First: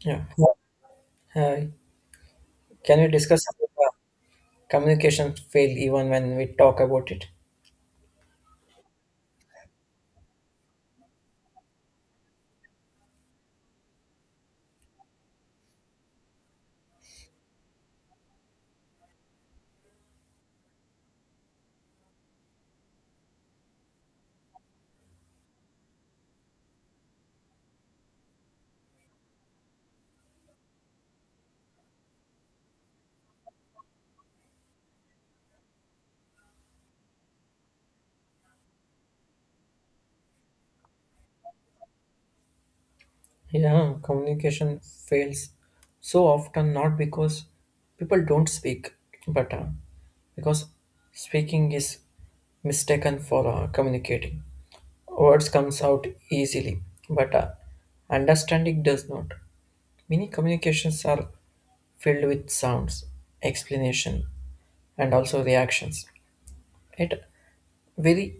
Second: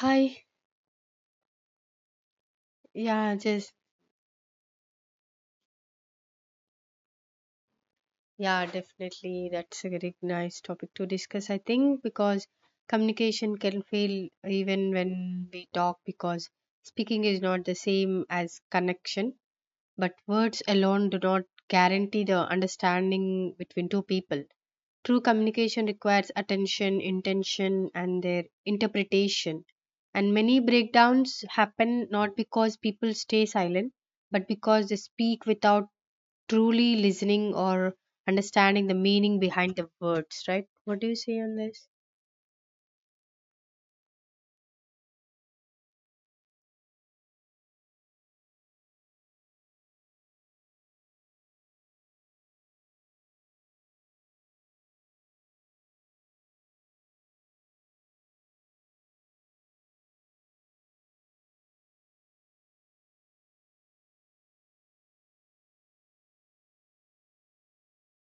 Yeah. Hi. Hi. Can we Yeah, discuss about just communication fail even when we talk about it? yeah, definitely. That's a very nice topic to discuss, I think, because communication can fail even when we talk because speaking is not the same as connection, but words alone do not guarantee the understanding between two people. True communication requires attention, intention, and their interpretation. And many breakdowns happen not because people stay silent, but because they speak without truly listening or understanding the meaning behind the words, right? What do you say on this? Yeah, communication fails so often not because people don't speak, but because speaking is mistaken for communicating. Words comes out easily, but understanding does not. Many communications are filled with sounds, explanation, and also reactions. Right? Very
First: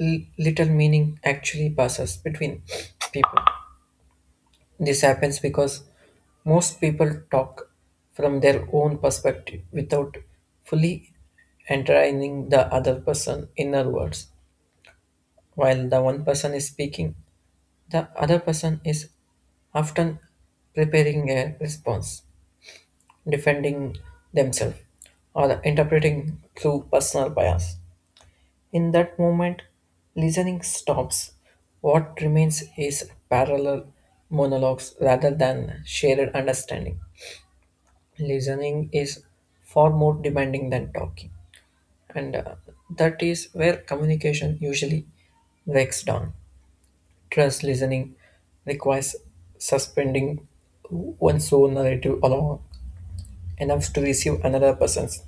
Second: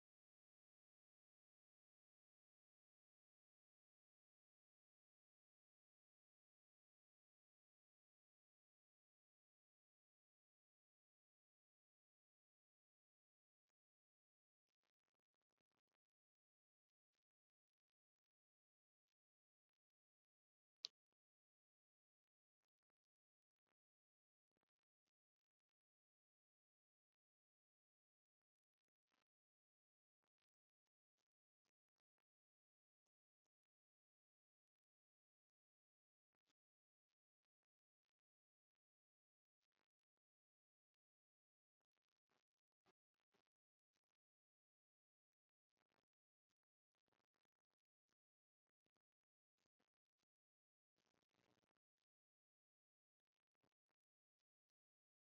little meaning actually passes between people. This happens because most people talk from their own perspective without fully entertaining the other person' inner words. While the one person is speaking, the other person is often preparing a response, defending themselves, or interpreting through personal bias. In that moment, listening stops. What remains is parallel monologues rather than shared understanding. Listening is far more demanding than talking, and that is where communication usually breaks down. Trust listening requires suspending one's own narrative along enough to receive another person's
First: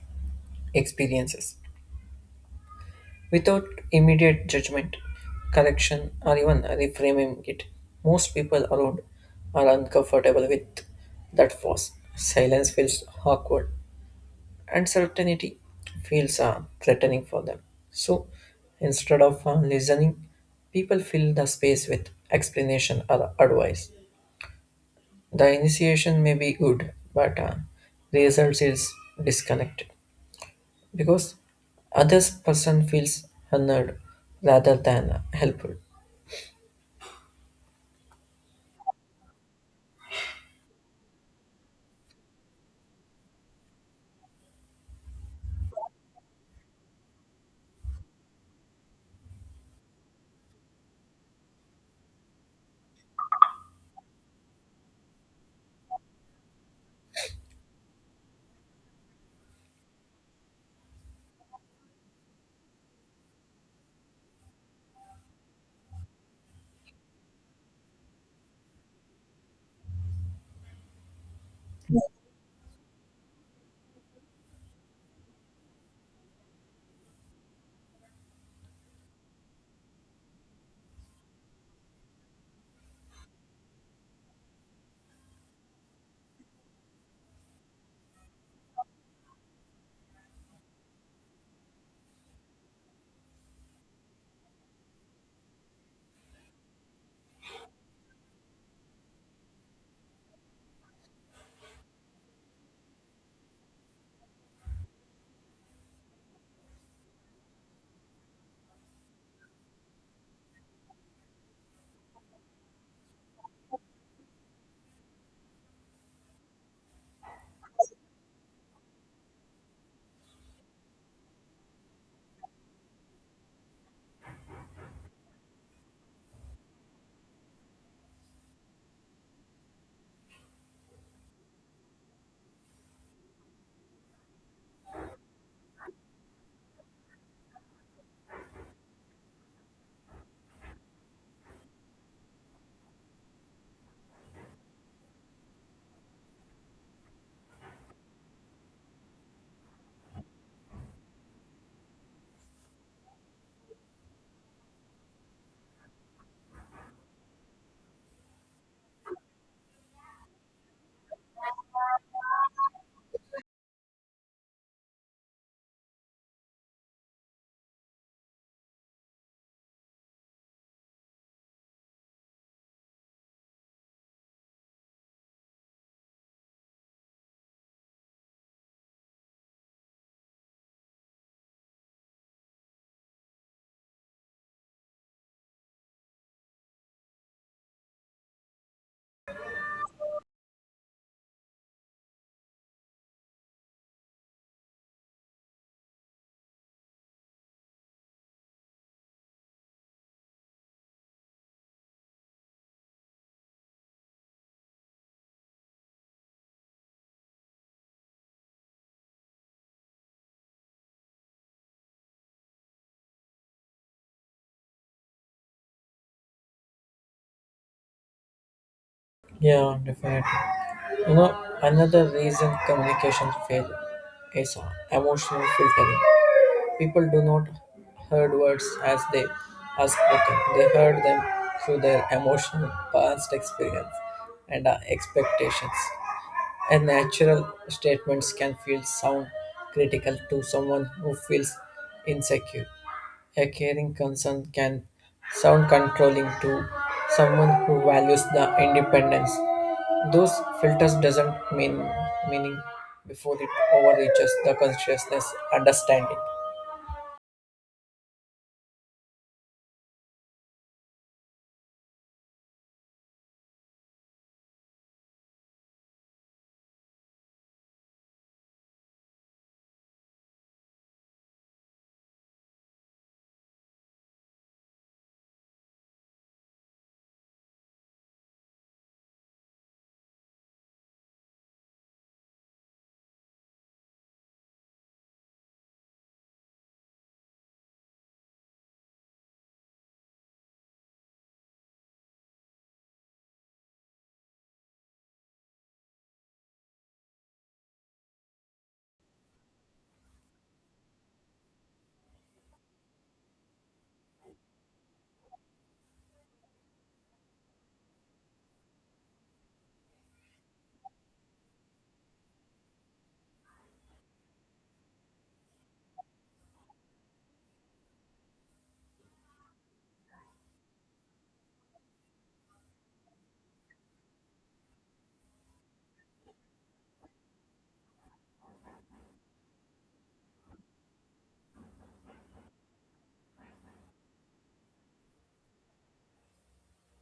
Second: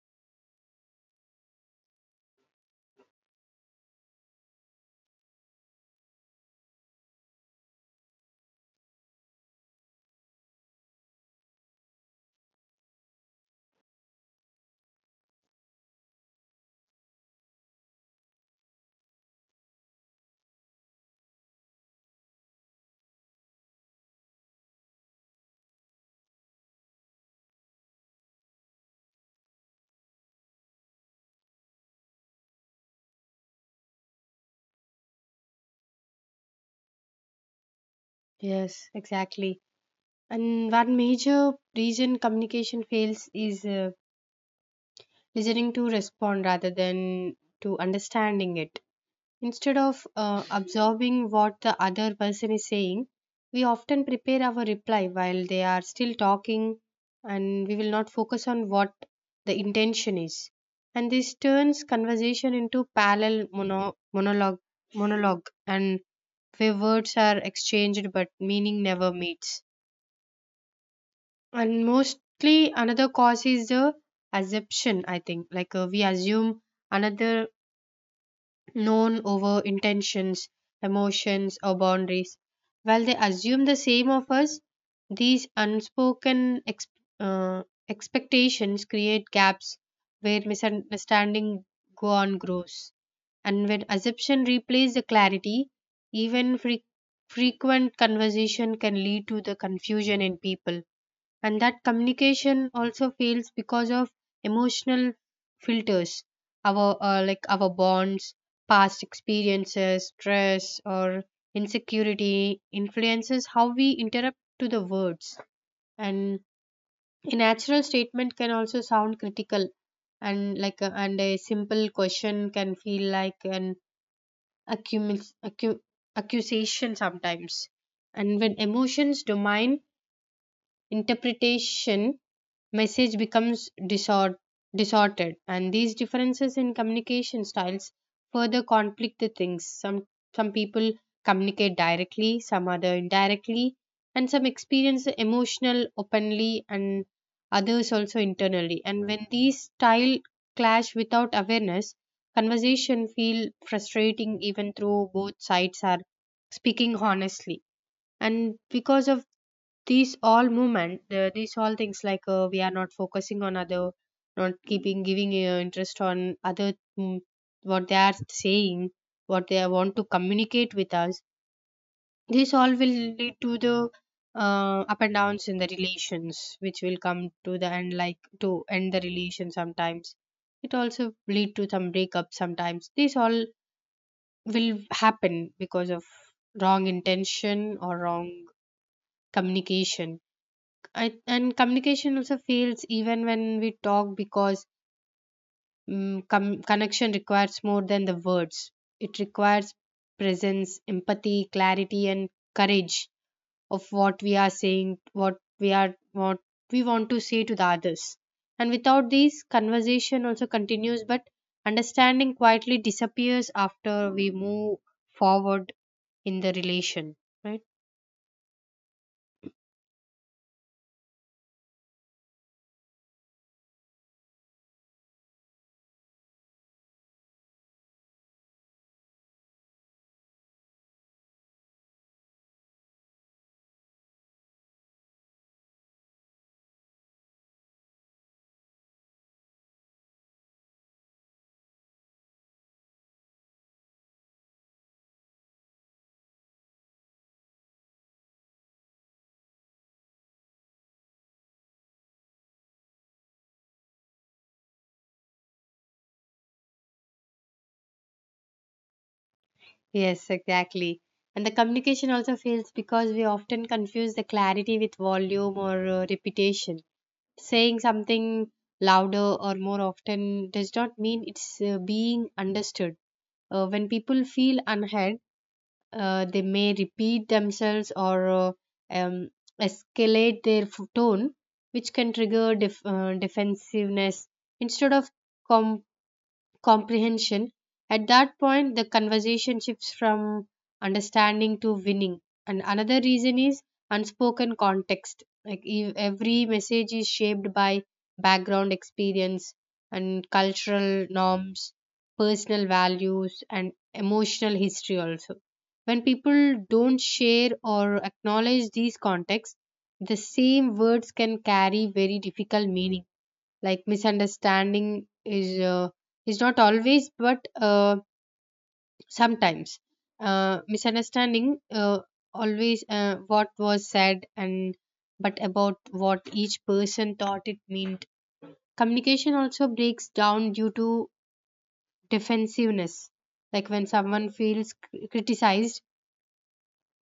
experiences. Without immediate judgment, correction, or even reframing it. Most people around are uncomfortable with that force. Silence feels awkward, and certainty feels threatening for them. So, instead of listening, people fill the space with explanation or advice. The initiation may be good, but the result is disconnected because other person feels honored rather than helpful. Yes, exactly. And one major reason communication fails is listening to respond rather than to understanding it. Instead of absorbing what the other person is saying, we often prepare our reply while they are still talking and we will not focus on what the intention is. And this turns conversation into parallel monologue and where words are exchanged but meaning never meets. And mostly another cause is the assumption, I think. Like we assume another known over intentions, emotions, or boundaries. While they assume the same of us, these unspoken uh, expectations create gaps where misunderstanding go on grows. And when assumption replaces the clarity, even frequent conversation can lead to the confusion in people. And that communication also fails because of emotional filters, our like our bonds, past experiences, stress, or insecurity influences how we interrupt to the words, and a natural statement can also sound critical, and and a simple question can feel like an accumu- accu- accusation sometimes. And when emotions domain interpretation, message becomes distorted, and these differences in communication styles further conflict the things. Some people communicate directly, some other indirectly, and some experience the emotional openly and others also internally. And when these style clash without awareness, conversation feel frustrating even though both sides are speaking honestly. And because of these all movement, these all things, like we are not focusing on other, not keeping giving interest on other, mm, what they are saying, what they want to communicate with us. This all will lead to the up and downs in the relations, which will come to the end, like to end the relation sometimes. It also lead to some breakup sometimes. This all will happen because of wrong intention or wrong communication. And communication also fails even when we talk because connection requires more than the words. It requires presence, empathy, clarity, and courage of what we are saying, what we want to say to the others. And without these, conversation also continues, but understanding quietly disappears after we move forward in the relation, right? Yeah, definitely. You know, another reason communication fail is emotional filtering. People do not heard words as they are spoken. They heard them through their emotional past experience and expectations. And natural statements can feel sound critical to someone who feels insecure. A caring concern can sound controlling to someone who values the independence. Those filters doesn't mean meaning before it overreaches the consciousness understanding. Yes, exactly. And the communication also fails because we often confuse the clarity with volume or repetition. Saying something louder or more often does not mean it's being understood. When people feel unheard, they may repeat themselves or um, escalate their tone, which can trigger defensiveness. Instead of com- comprehension. At that point, the conversation shifts from understanding to winning. And another reason is unspoken context. Like every message is shaped by background experience and cultural norms, personal values, and emotional history also. When people don't share or acknowledge these contexts, the same words can carry very difficult meaning, like misunderstanding is not always, but sometimes, misunderstanding always what was said and but about what each person thought it meant. Communication also breaks down due to defensiveness, like when someone feels criticized,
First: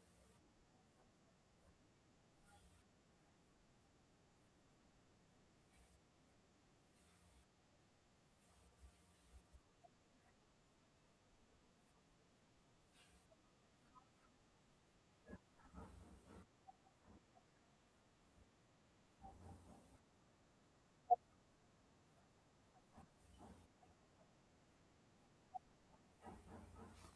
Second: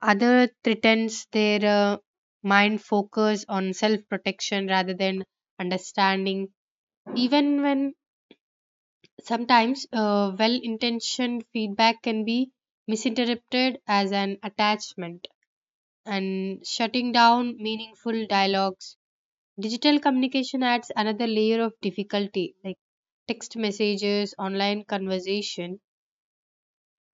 other threatens their mind, focus on self protection rather than understanding. Even when, sometimes well intentioned feedback can be misinterpreted as an attachment and shutting down meaningful dialogues. Digital communication adds another layer of difficulty, like text messages, online conversation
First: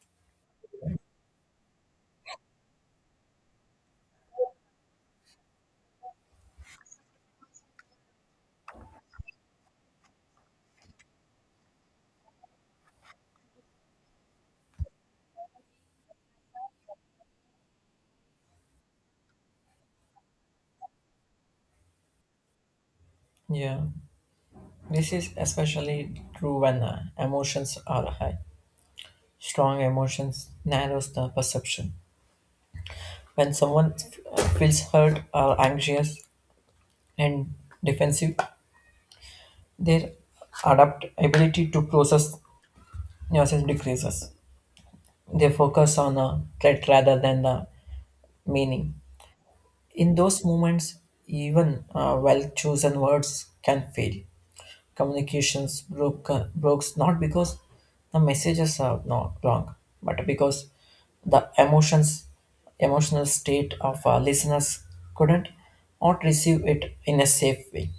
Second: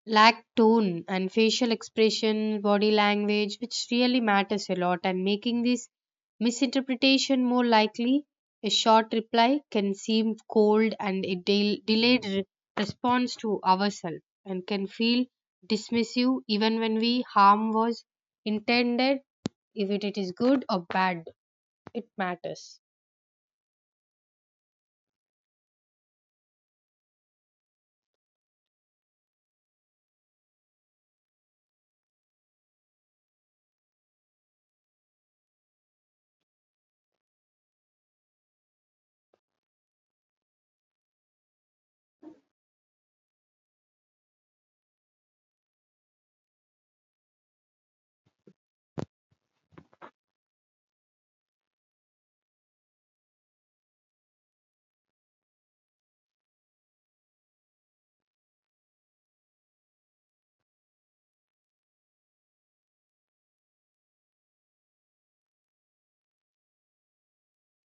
lack tone and facial expression, body language, which really matters a lot, and making this misinterpretation more likely. A short reply can seem cold, and a delayed response to ourselves and can feel dismissive even when we harm was intended. If it is good or bad, it matters. Yeah, this is especially true when emotions are high. Strong emotions narrows the perception. When someone feels hurt or anxious and defensive, their adapt ability to process yourself decreases. They focus on the threat rather than the meaning. In those moments, even well chosen words can fail. Communications broke, breaks not because the messages are not wrong, but because the emotions, emotional state of our listeners couldn't not receive it in a safe way.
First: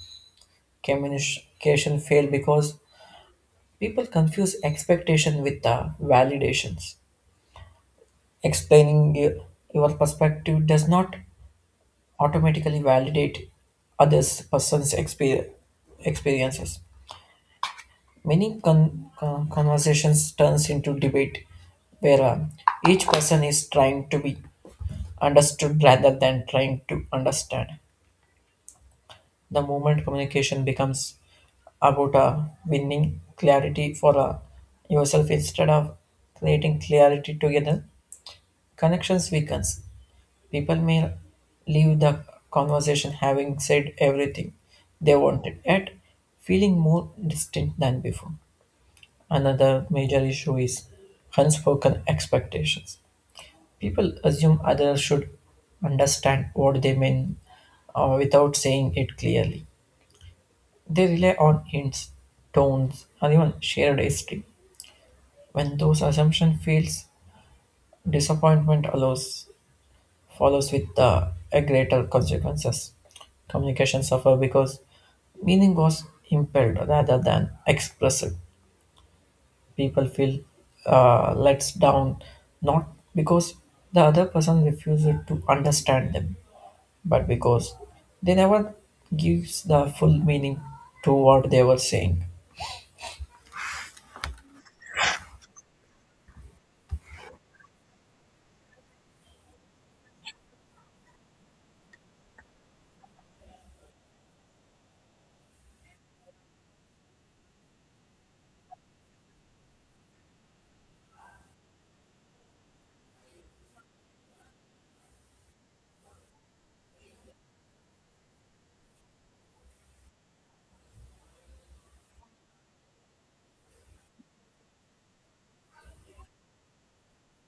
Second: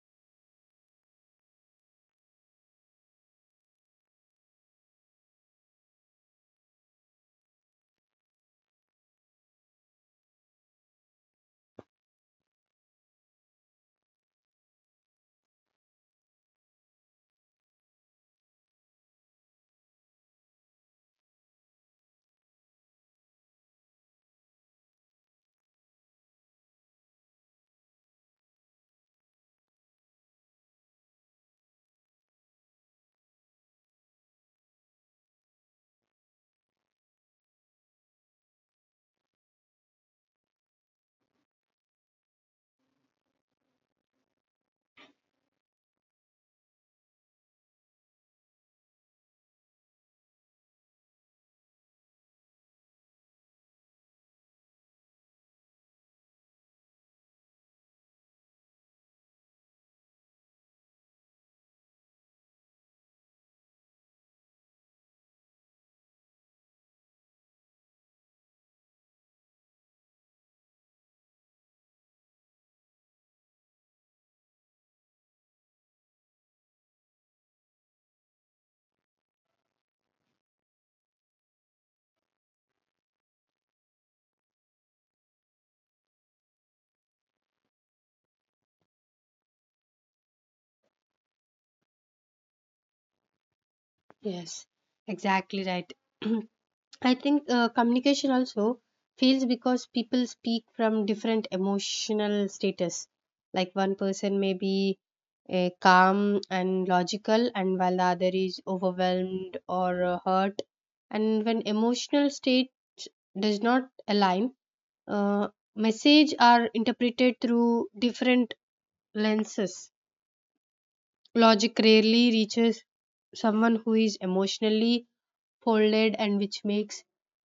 Communication failed because people confuse expectation with the validations. Explaining your perspective does not automatically validate others' person's experiences. Many conversations turns into debate where each person is trying to be understood rather than trying to understand. The moment communication becomes about winning clarity for yourself instead of creating clarity together, connections weakens. People may leave the conversation having said everything they wanted, yet feeling more distant than before. Another major issue is unspoken expectations. People assume others should understand what they mean without saying it clearly. They rely on hints, tones, or even shared history. When those assumptions fails, disappointment allows follows with the a greater consequences. Communication suffer because meaning was impelled rather than expressed. People feel let down not because the other person refuses to understand them, but because they never gives the full meaning to what they were saying. Yes, exactly right. I think communication also fails because people speak from different emotional status. Like one person may be calm and logical, and while the other is overwhelmed or hurt. And when emotional state does not align, uh, message are interpreted through different lenses. Logic rarely reaches someone who is emotionally folded, and which makes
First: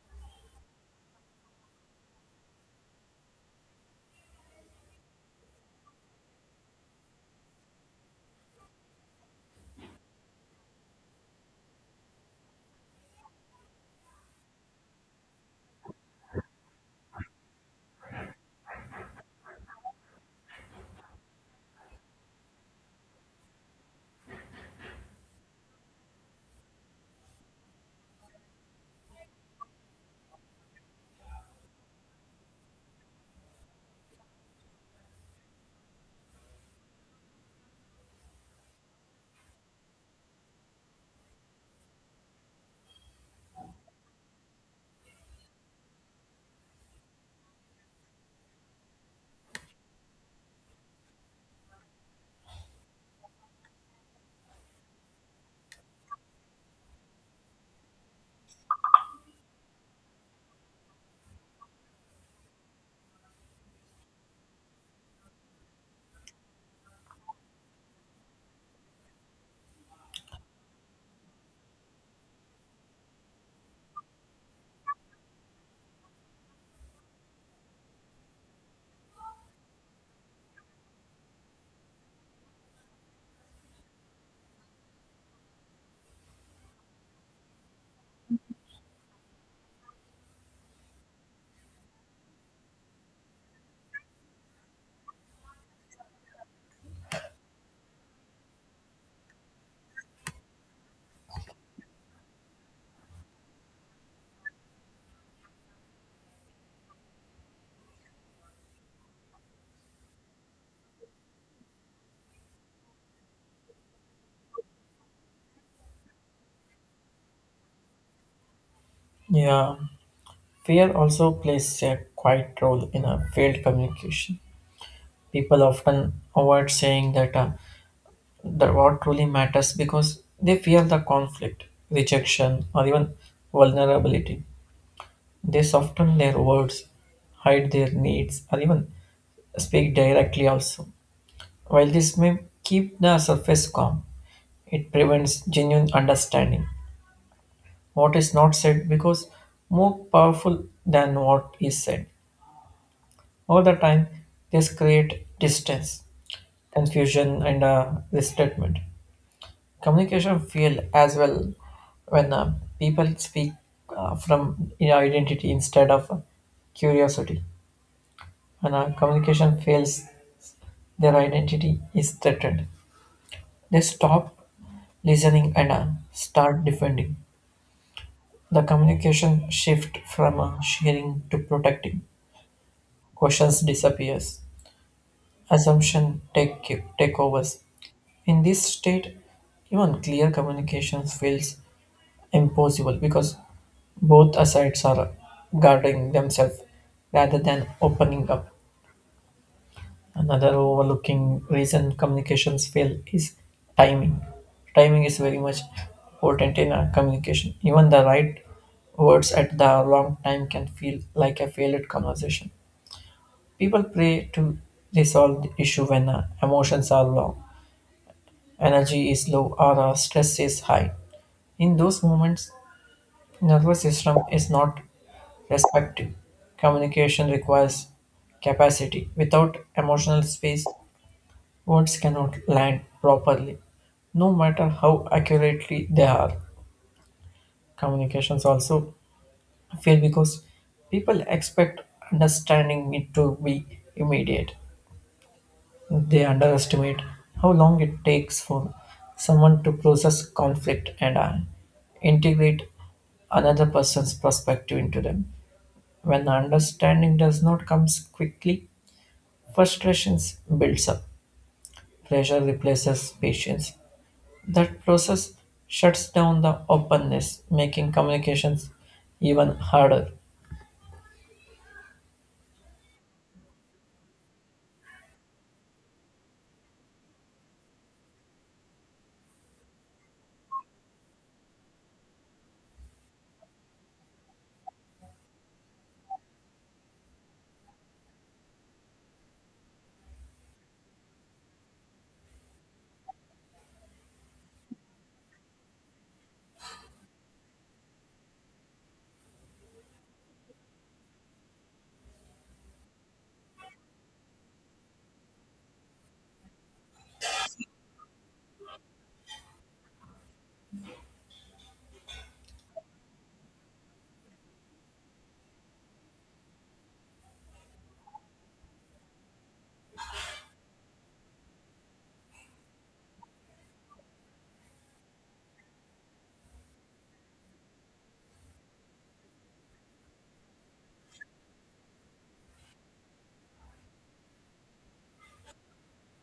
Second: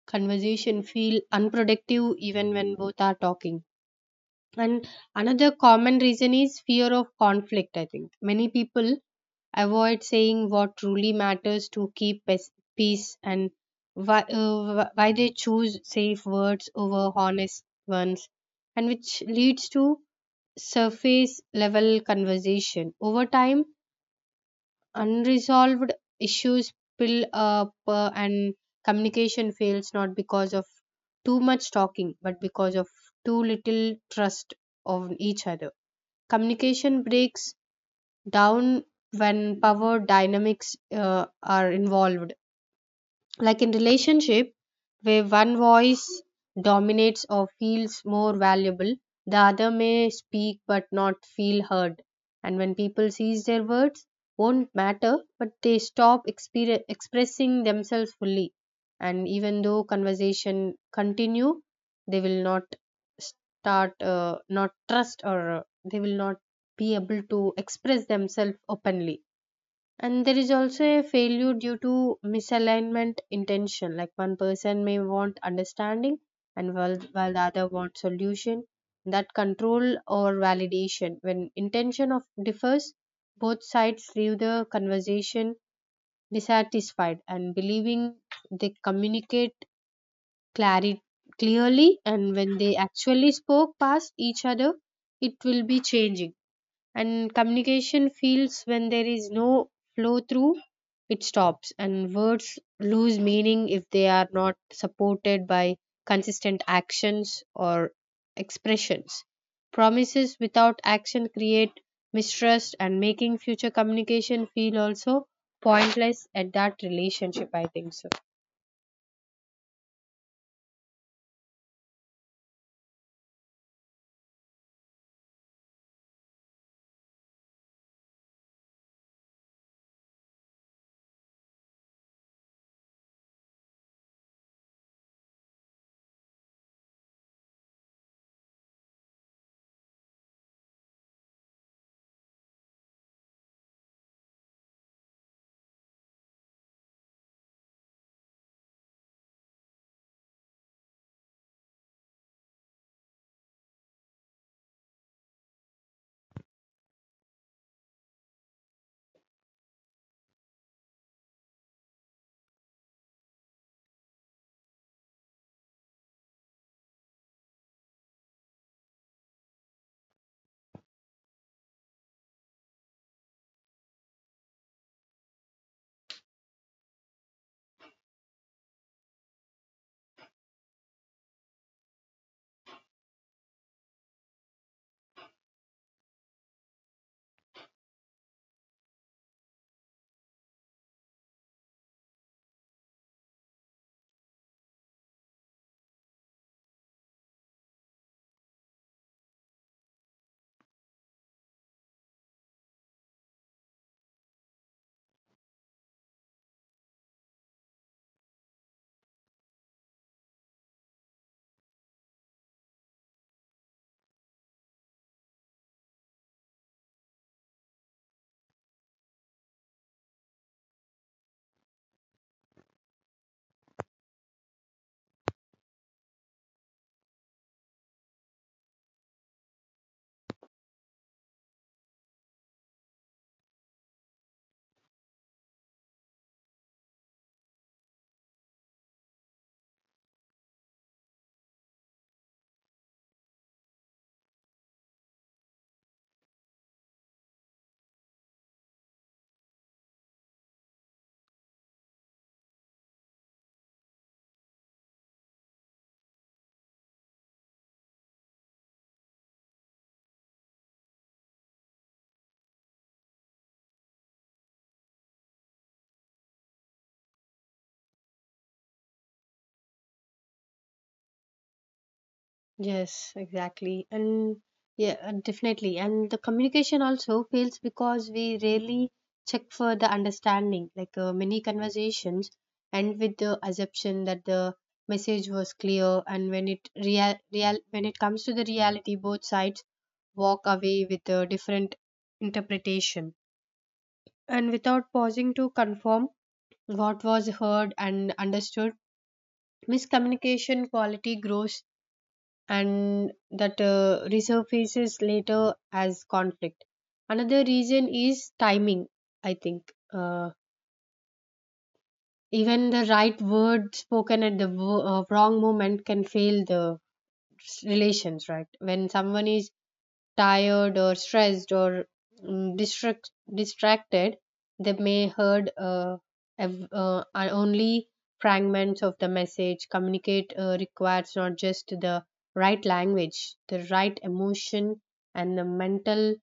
conversation feel unproductive even when both are talking. And another common reason is fear of conflict, I think. Many people avoid saying what truly matters to keep peace. And why they choose safe words over honest ones, and which leads to surface level conversation. Over time, unresolved issues pile up, and communication fails not because of too much talking but because of too little trust of each other. Communication breaks down when power dynamics are involved, like in relationship, where one voice dominates or feels more valuable, the other may speak but not feel heard. And when people sees their words won't matter, but they stop expressing themselves fully. And even though conversation continue, they will not start not trust or they will not be able to express themselves openly, and there is also a failure due to misalignment intention, like one person may want understanding, and while the other wants solution that control or validation. When intention of differs, both sides leave the conversation dissatisfied and believing they communicate clarity clearly, and when they actually spoke past each other, it will be changing. And communication feels when there is no flow through, it stops and words lose meaning if they are not supported by consistent actions or expressions. Promises without action create mistrust and making future communication feel also pointless at that relationship, I think so. Yeah, fear also plays a quiet role in a failed communication. People often avoid saying that what truly matters because they fear the conflict, rejection, or even vulnerability. They soften their words, hide their needs, or even speak directly also. While this may keep the surface calm, it prevents genuine understanding. What is not said because more powerful than what is said. All the time, this create distance, confusion, and resentment. Communication fail as well when people speak from you know, identity instead of curiosity. When communication fails, their identity is threatened. They stop listening and start defending. The communication shift from sharing to protecting. Questions disappears. Assumption takeovers. In this state, even clear communication fails impossible because both sides are guarding themselves rather than opening up. Another overlooking reason communications fail is timing. Timing is very much important in our communication. Even the right words at the wrong time can feel like a failed conversation. People pray to resolve the issue when emotions are low, energy is low, or stress is high. In those moments, nervous system is not respective. Communication requires capacity. Without emotional space, words cannot land properly, no matter how accurately they are. Communications also fail because people expect understanding it to be immediate. They underestimate how long it takes for someone to process conflict and integrate another person's perspective into them. When understanding does not come quickly, frustrations builds up, pressure replaces patience. That process shuts down the openness, making communications even harder. Yes, exactly. And yeah, definitely. And the communication also fails because we rarely check for the understanding. Like many conversations end with the assumption that the message was clear, and when it comes to the reality, both sides walk away with a different interpretation. And without pausing to confirm what was heard and understood, miscommunication quality grows and that resurfaces later as conflict. Another reason is timing, I think. Uh, Even the right word spoken at the wrong moment can fail the relations, right? When someone is tired or stressed or distracted, they may heard are only fragments of the message. Communicate requires not just the right language, the right emotion, and the mental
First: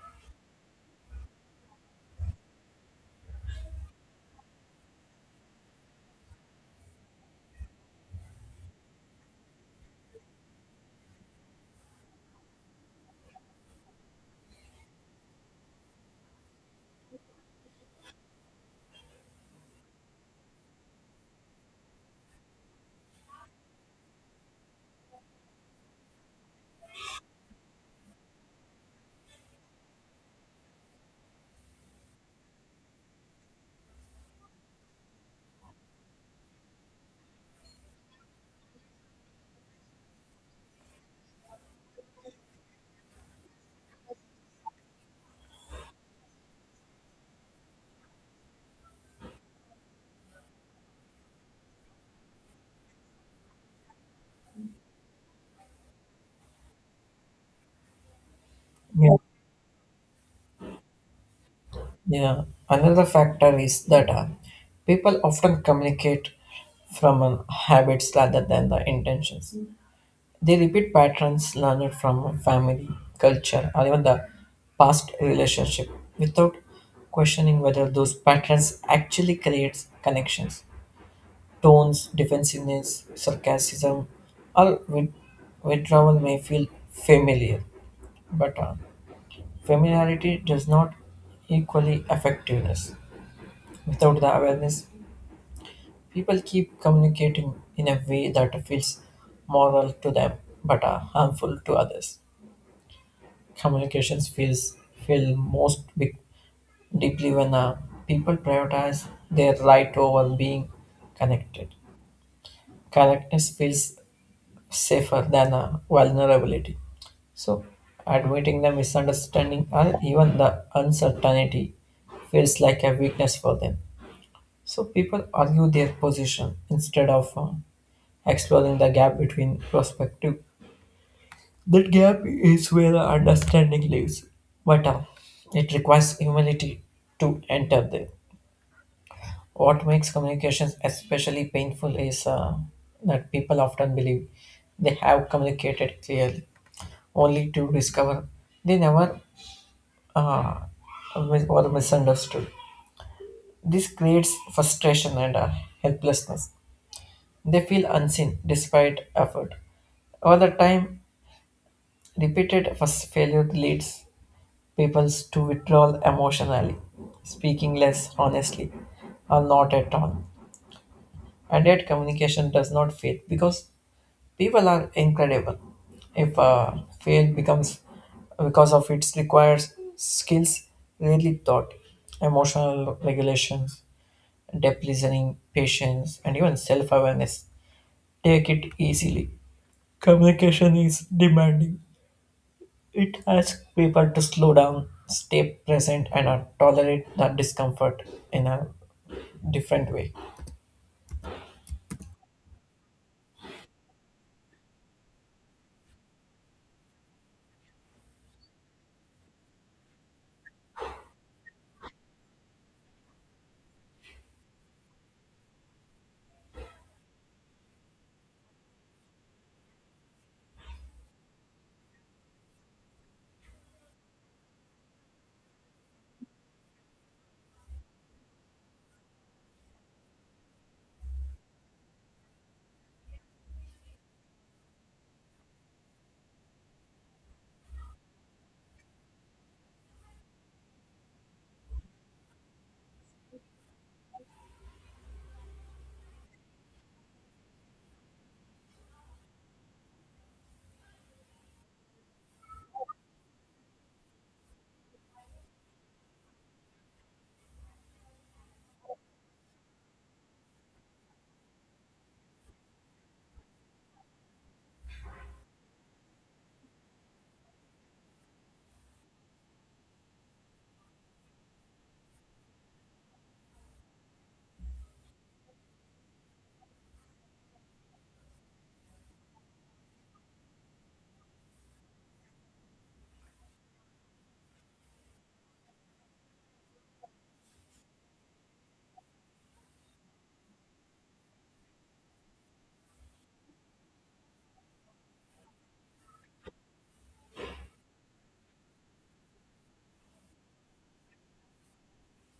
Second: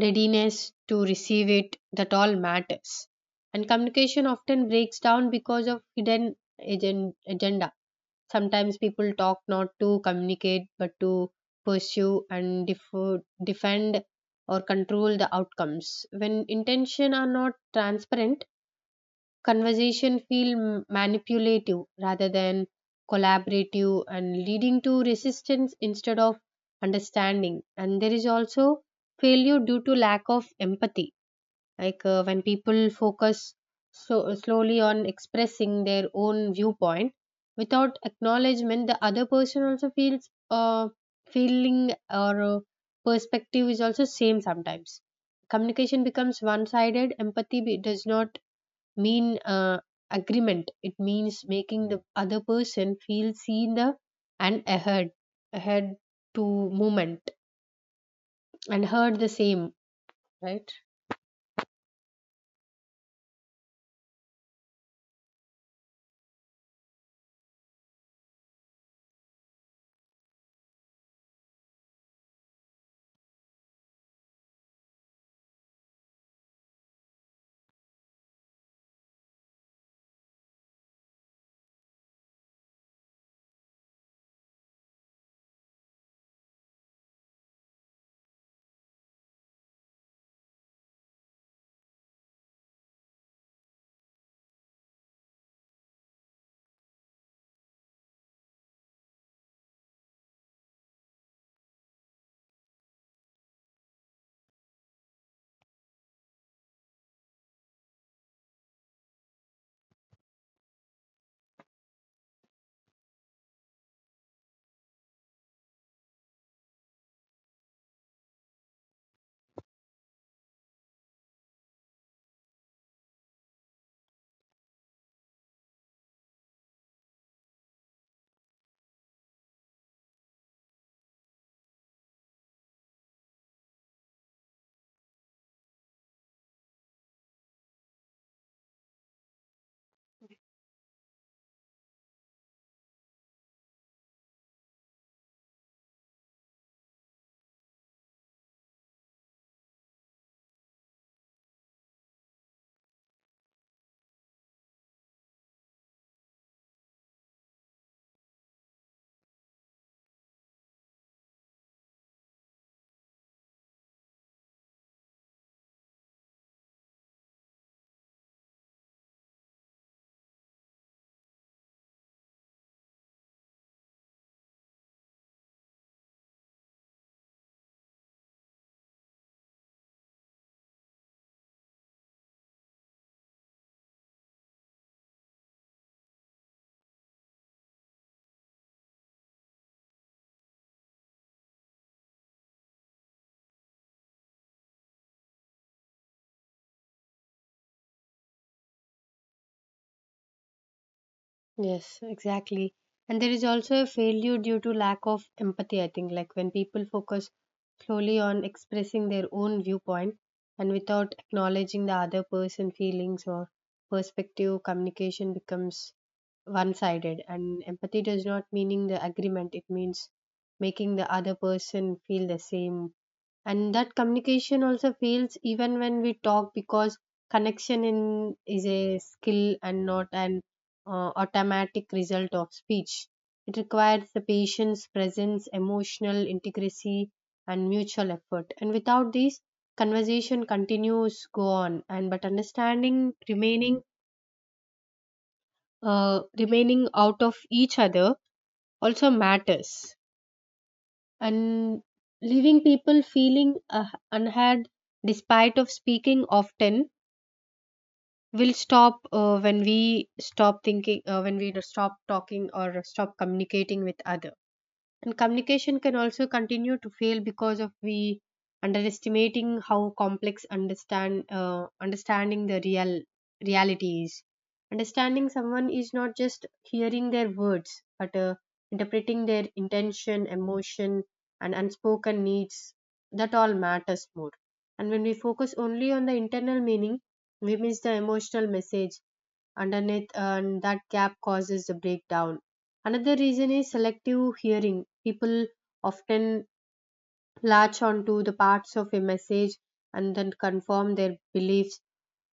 readiness to receive it. That all matters. And communication often breaks down because of hidden agenda. Sometimes people talk not to communicate but to pursue and defend or control the outcomes. When intention are not transparent, conversation feel manipulative rather than collaborative, and leading to resistance instead of understanding. And there is also failure due to lack of empathy, like when people focus so slowly on expressing their own viewpoint without acknowledgement the other person also feels feeling or perspective is also same sometimes. Communication becomes one sided. Empathy does not mean agreement. It means making the other person feel seen the and ahead to movement and Yeah. heard the same, right? Yeah, another factor is that people often communicate from habits rather than the intentions. They repeat patterns learned from family, culture, or even the past relationship without questioning whether those patterns actually creates connections. Tones, defensiveness, sarcasm, or withdrawal may feel familiar, but familiarity does not equally effectiveness. Without the awareness, people keep communicating in a way that feels moral to them but harmful to others. Communications feels feel most big, deeply when people prioritize their right over being connected. Correctness feels safer than vulnerability. So, admitting the misunderstanding or even the uncertainty feels like a weakness for them. So, people argue their position instead of exploring the gap between perspective. That gap is where the understanding lives, but it requires humility to enter there. What makes communications especially painful is that people often believe they have communicated clearly only to discover they never uh, or misunderstood. This creates frustration and helplessness. They feel unseen despite effort. Over the time, repeated first failure leads people to withdraw emotionally, speaking less honestly, or not at all. And yet, communication does not fail because people are incredible. If fail becomes because of its requires skills, really thought, emotional regulations, deep listening, patience, and even self awareness take it easily. Communication is demanding. It asks people to slow down, stay present, and tolerate the discomfort in a different way. Yes, exactly. And there is also a failure due to lack of empathy, I think, like when people focus solely on expressing their own viewpoint and without acknowledging the other person's feelings or perspective, communication becomes one sided. And empathy does not meaning the agreement, it means making the other person feel the same. And that communication also fails even when we talk because connection in is a skill and not an automatic result of speech. It requires the patience, presence, emotional integrity, and mutual effort. And without these, conversation continues go on, and but understanding remaining out of each other also matters, and leaving people feeling unheard despite of speaking often will stop when we stop talking or stop communicating with others. And communication can also continue to fail because of we underestimating how complex understanding the reality is. Understanding someone is not just hearing their words but interpreting their intention, emotion, and unspoken needs. That all matters more. And when we focus only on the internal meaning, we miss the emotional message underneath, and that gap causes the breakdown. Another reason is selective hearing. People often latch onto the parts of a message and then confirm their beliefs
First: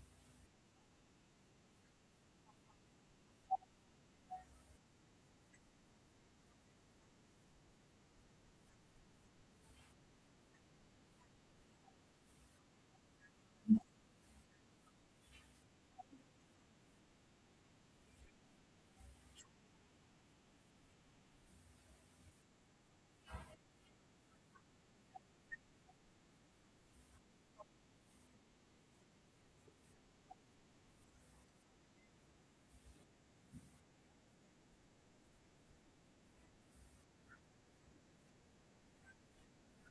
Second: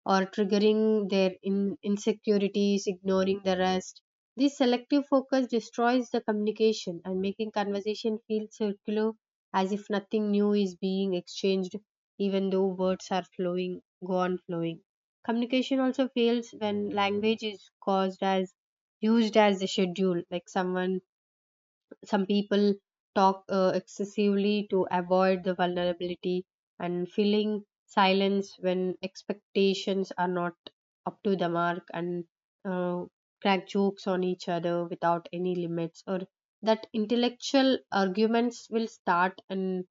or triggering their insecurities, ignoring the rest. This selective focus destroys the communication and making conversation feel circular as if nothing new is being exchanged, even though words are flowing, go on flowing. Communication also fails when language is caused as used as a schedule, like some people talk excessively to avoid the vulnerability and feeling silence when expectations are not up to the mark and uh, crack jokes on each other without any limits or that intellectual arguments will start and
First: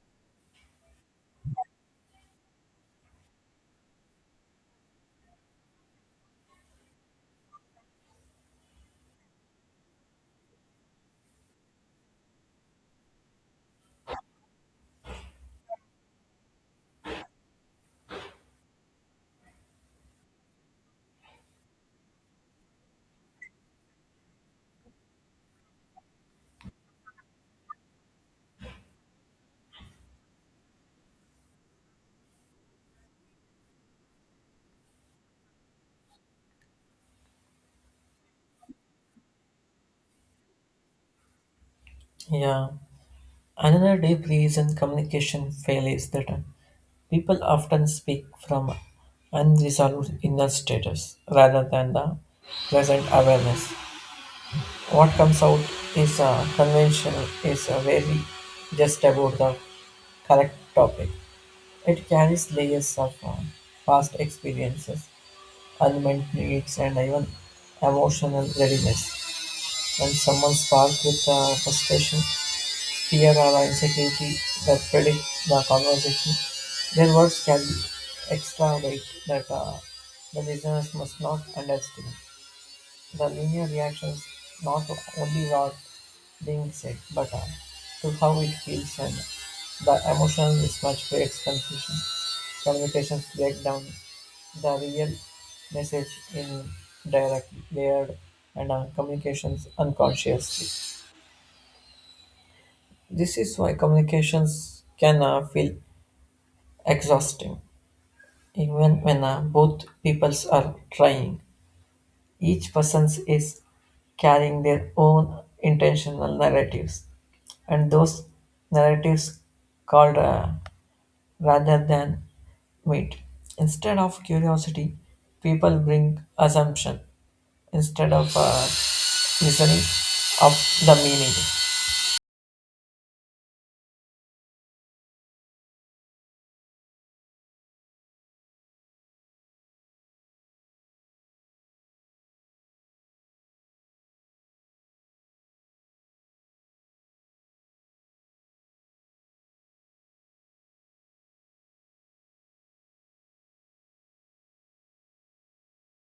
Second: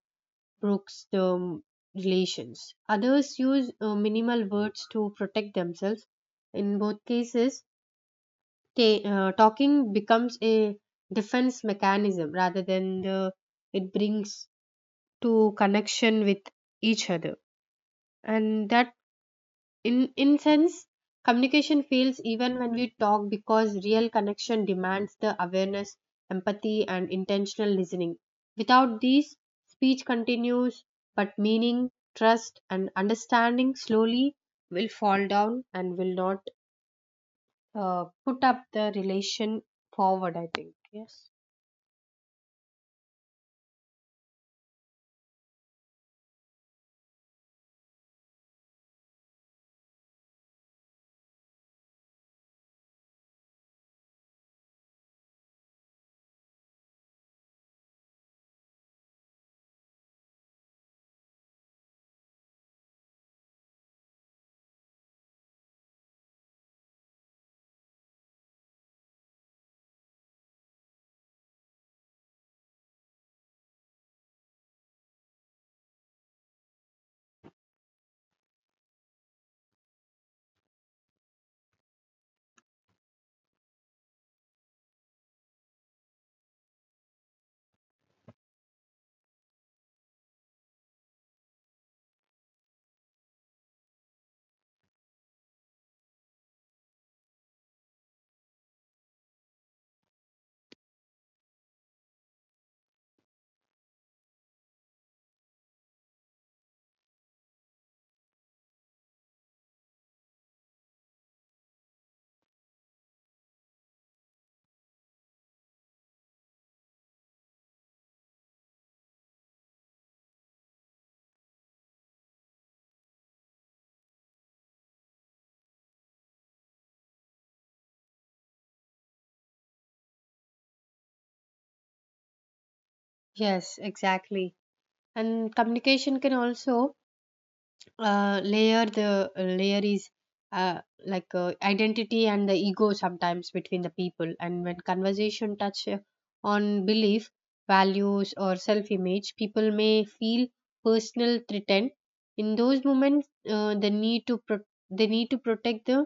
breaks the relations, others use minimal words to protect themselves. In both cases, talking becomes a defense mechanism rather than the it brings to connection with each other. And that, in sense, communication fails even when we talk because real connection demands the awareness, empathy, and intentional listening. Without these, speech continues, but meaning, trust, and understanding slowly will fall down and will not put up the relation forward, I think. Yes. Yeah. Another deep reason communication fail is that people often speak from unresolved inner status rather than the present awareness. What comes out is conventional is very just about the correct topic. It carries layers of past experiences, unmet needs, and even emotional readiness. When someone sparked with frustration, fear, or insecurity that predict the conversation, their words can extravagate that the listeners must not underestimate. The linear reactions not only what being said, but to how it feels and the emotional mismatch creates confusion. Communications break down the real message in direct, layered, and communications unconsciously. This is why communications can feel exhausting, even when both peoples are trying. Each person is carrying their own intentional narratives, and those narratives called rather than wait. Instead of curiosity, people bring assumption instead of listening of the meaning. Yes, exactly. And communication can also layer the layer is uh, like identity and the ego sometimes between the people. And when conversation touch on belief, values, or self-image, people may feel personal threatened. In those moments, they need to they need to protect the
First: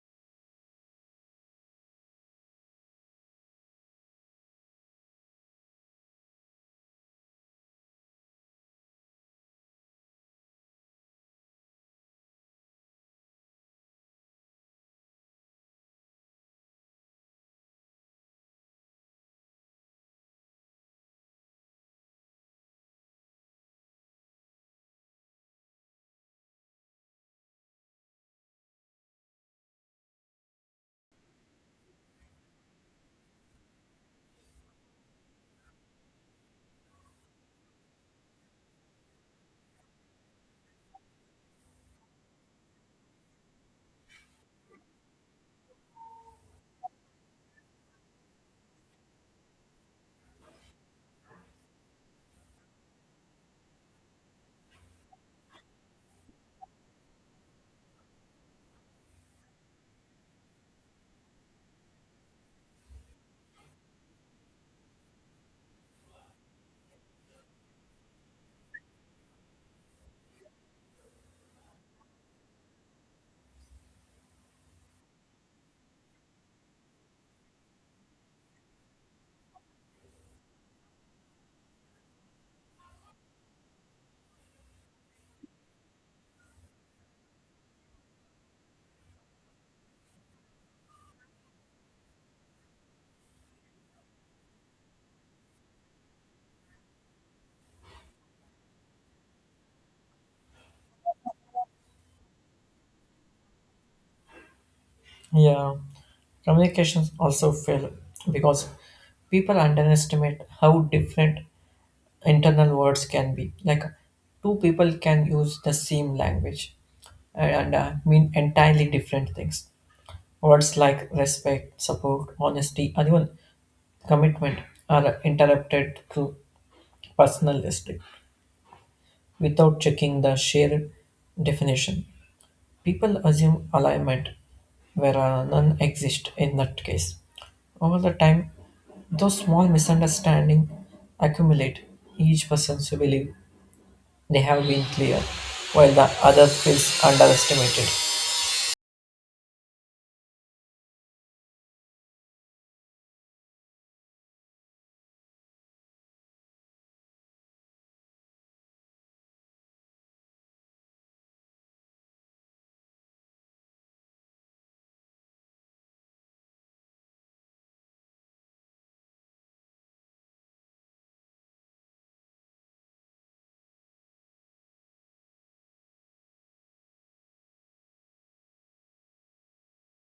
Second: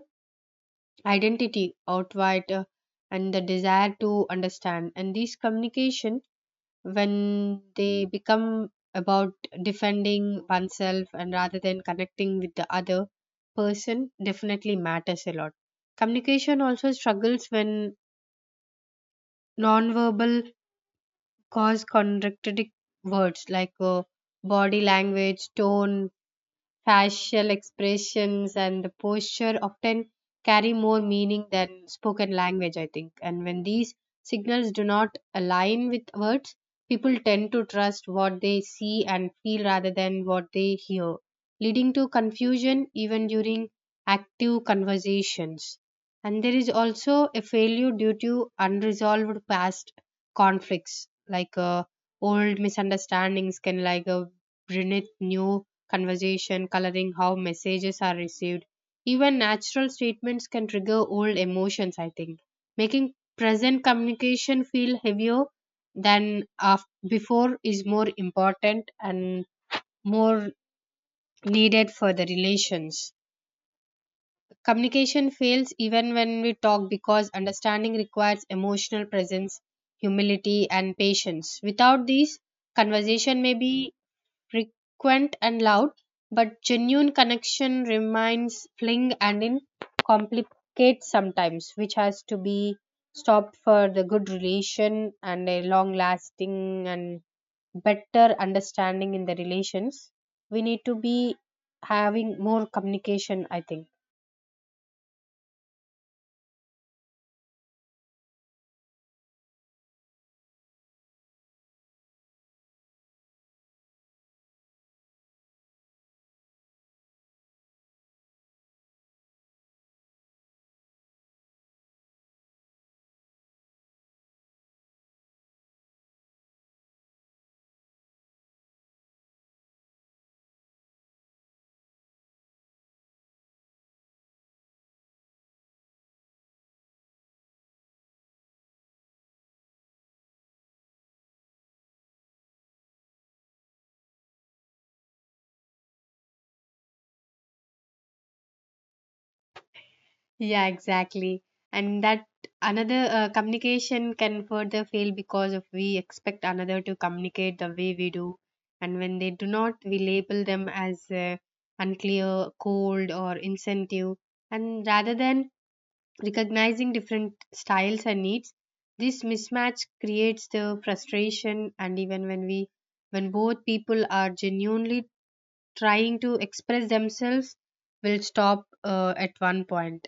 identity outright, and the desire to understand. And this communication, when they become about defending oneself and rather than connecting with the other person, definitely matters a lot. Communication also struggles when nonverbal cause contradictory words, like body language, tone, facial expressions, and the posture often carry more meaning than spoken language, I think. And when these signals do not align with words, people tend to trust what they see and feel rather than what they hear, leading to confusion even during active conversations. And there is also a failure due to unresolved past conflicts, like old misunderstandings can like beneath new conversation, coloring how messages are received. Even natural statements can trigger old emotions, I think, making present communication feel heavier than before is more important and more needed for the relations. Communication fails even when we talk because understanding requires emotional presence, humility, and patience. Without these, conversation may be frequent and loud, but genuine connection remains fling and in complicate sometimes, which has to be stopped for the good relation and a long lasting and better understanding in the relations. We need to be having more communication, I think. Yeah, communications also fail because people underestimate how different internal words can be. Like two people can use the same language and mean entirely different things. Words like respect, support, honesty, and even commitment are interrupted through personalistic without checking the shared definition. People assume alignment where none exist in that case. Over the time, those small misunderstandings accumulate. Each person to believe they have been clear, while the other feels underestimated. Yeah, exactly. And that, another communication can further fail because of we expect another to communicate the way we do. And when they do not, we label them as unclear, cold, or insensitive. And rather than recognizing different styles and needs, this mismatch creates the frustration. And even when we, when both people are genuinely trying to express themselves will stop at one point point.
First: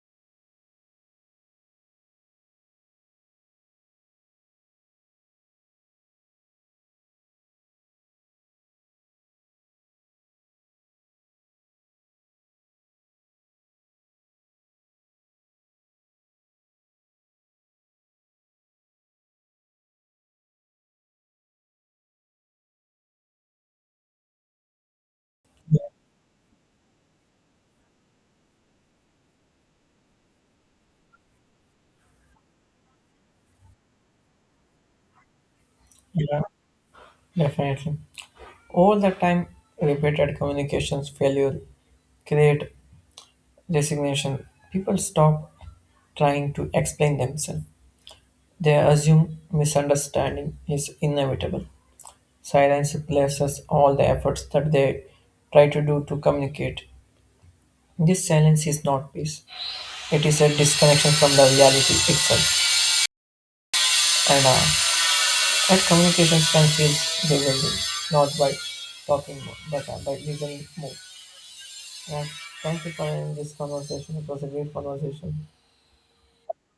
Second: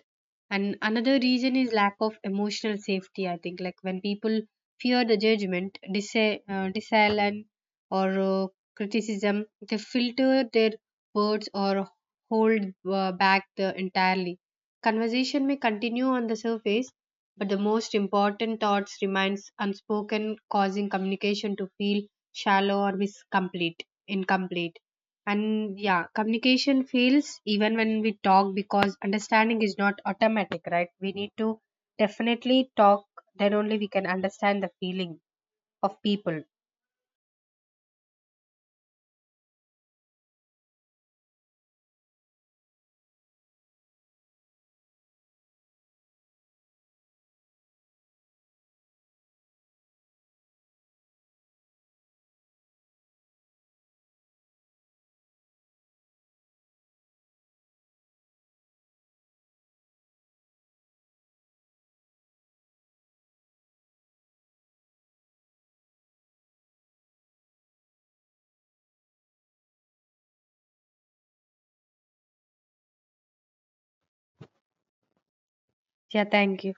And another reason is lack of emotional safety, I think, like when people fear the judgment, disallowance or uh, criticism, they filter their words or hold back the entirely. Conversation may continue on the surface, but the most important thoughts remains unspoken, causing communication to feel shallow or miscomplete incomplete. And yeah, communication fails even when we talk because understanding is not automatic, right? We need to definitely talk, then only we can understand the feeling of Yeah, people. definitely. All the time, repeated communications failure create resignation. People stop trying to explain themselves. They assume misunderstanding is inevitable. Silence replaces all the efforts that they try to do to communicate. This silence is not peace. It is a disconnection from the reality itself. And that communication can feel revealing, not by talking more, but by listening more. Yeah. Thank you for having this conversation. It was a great conversation. Yeah, thank you.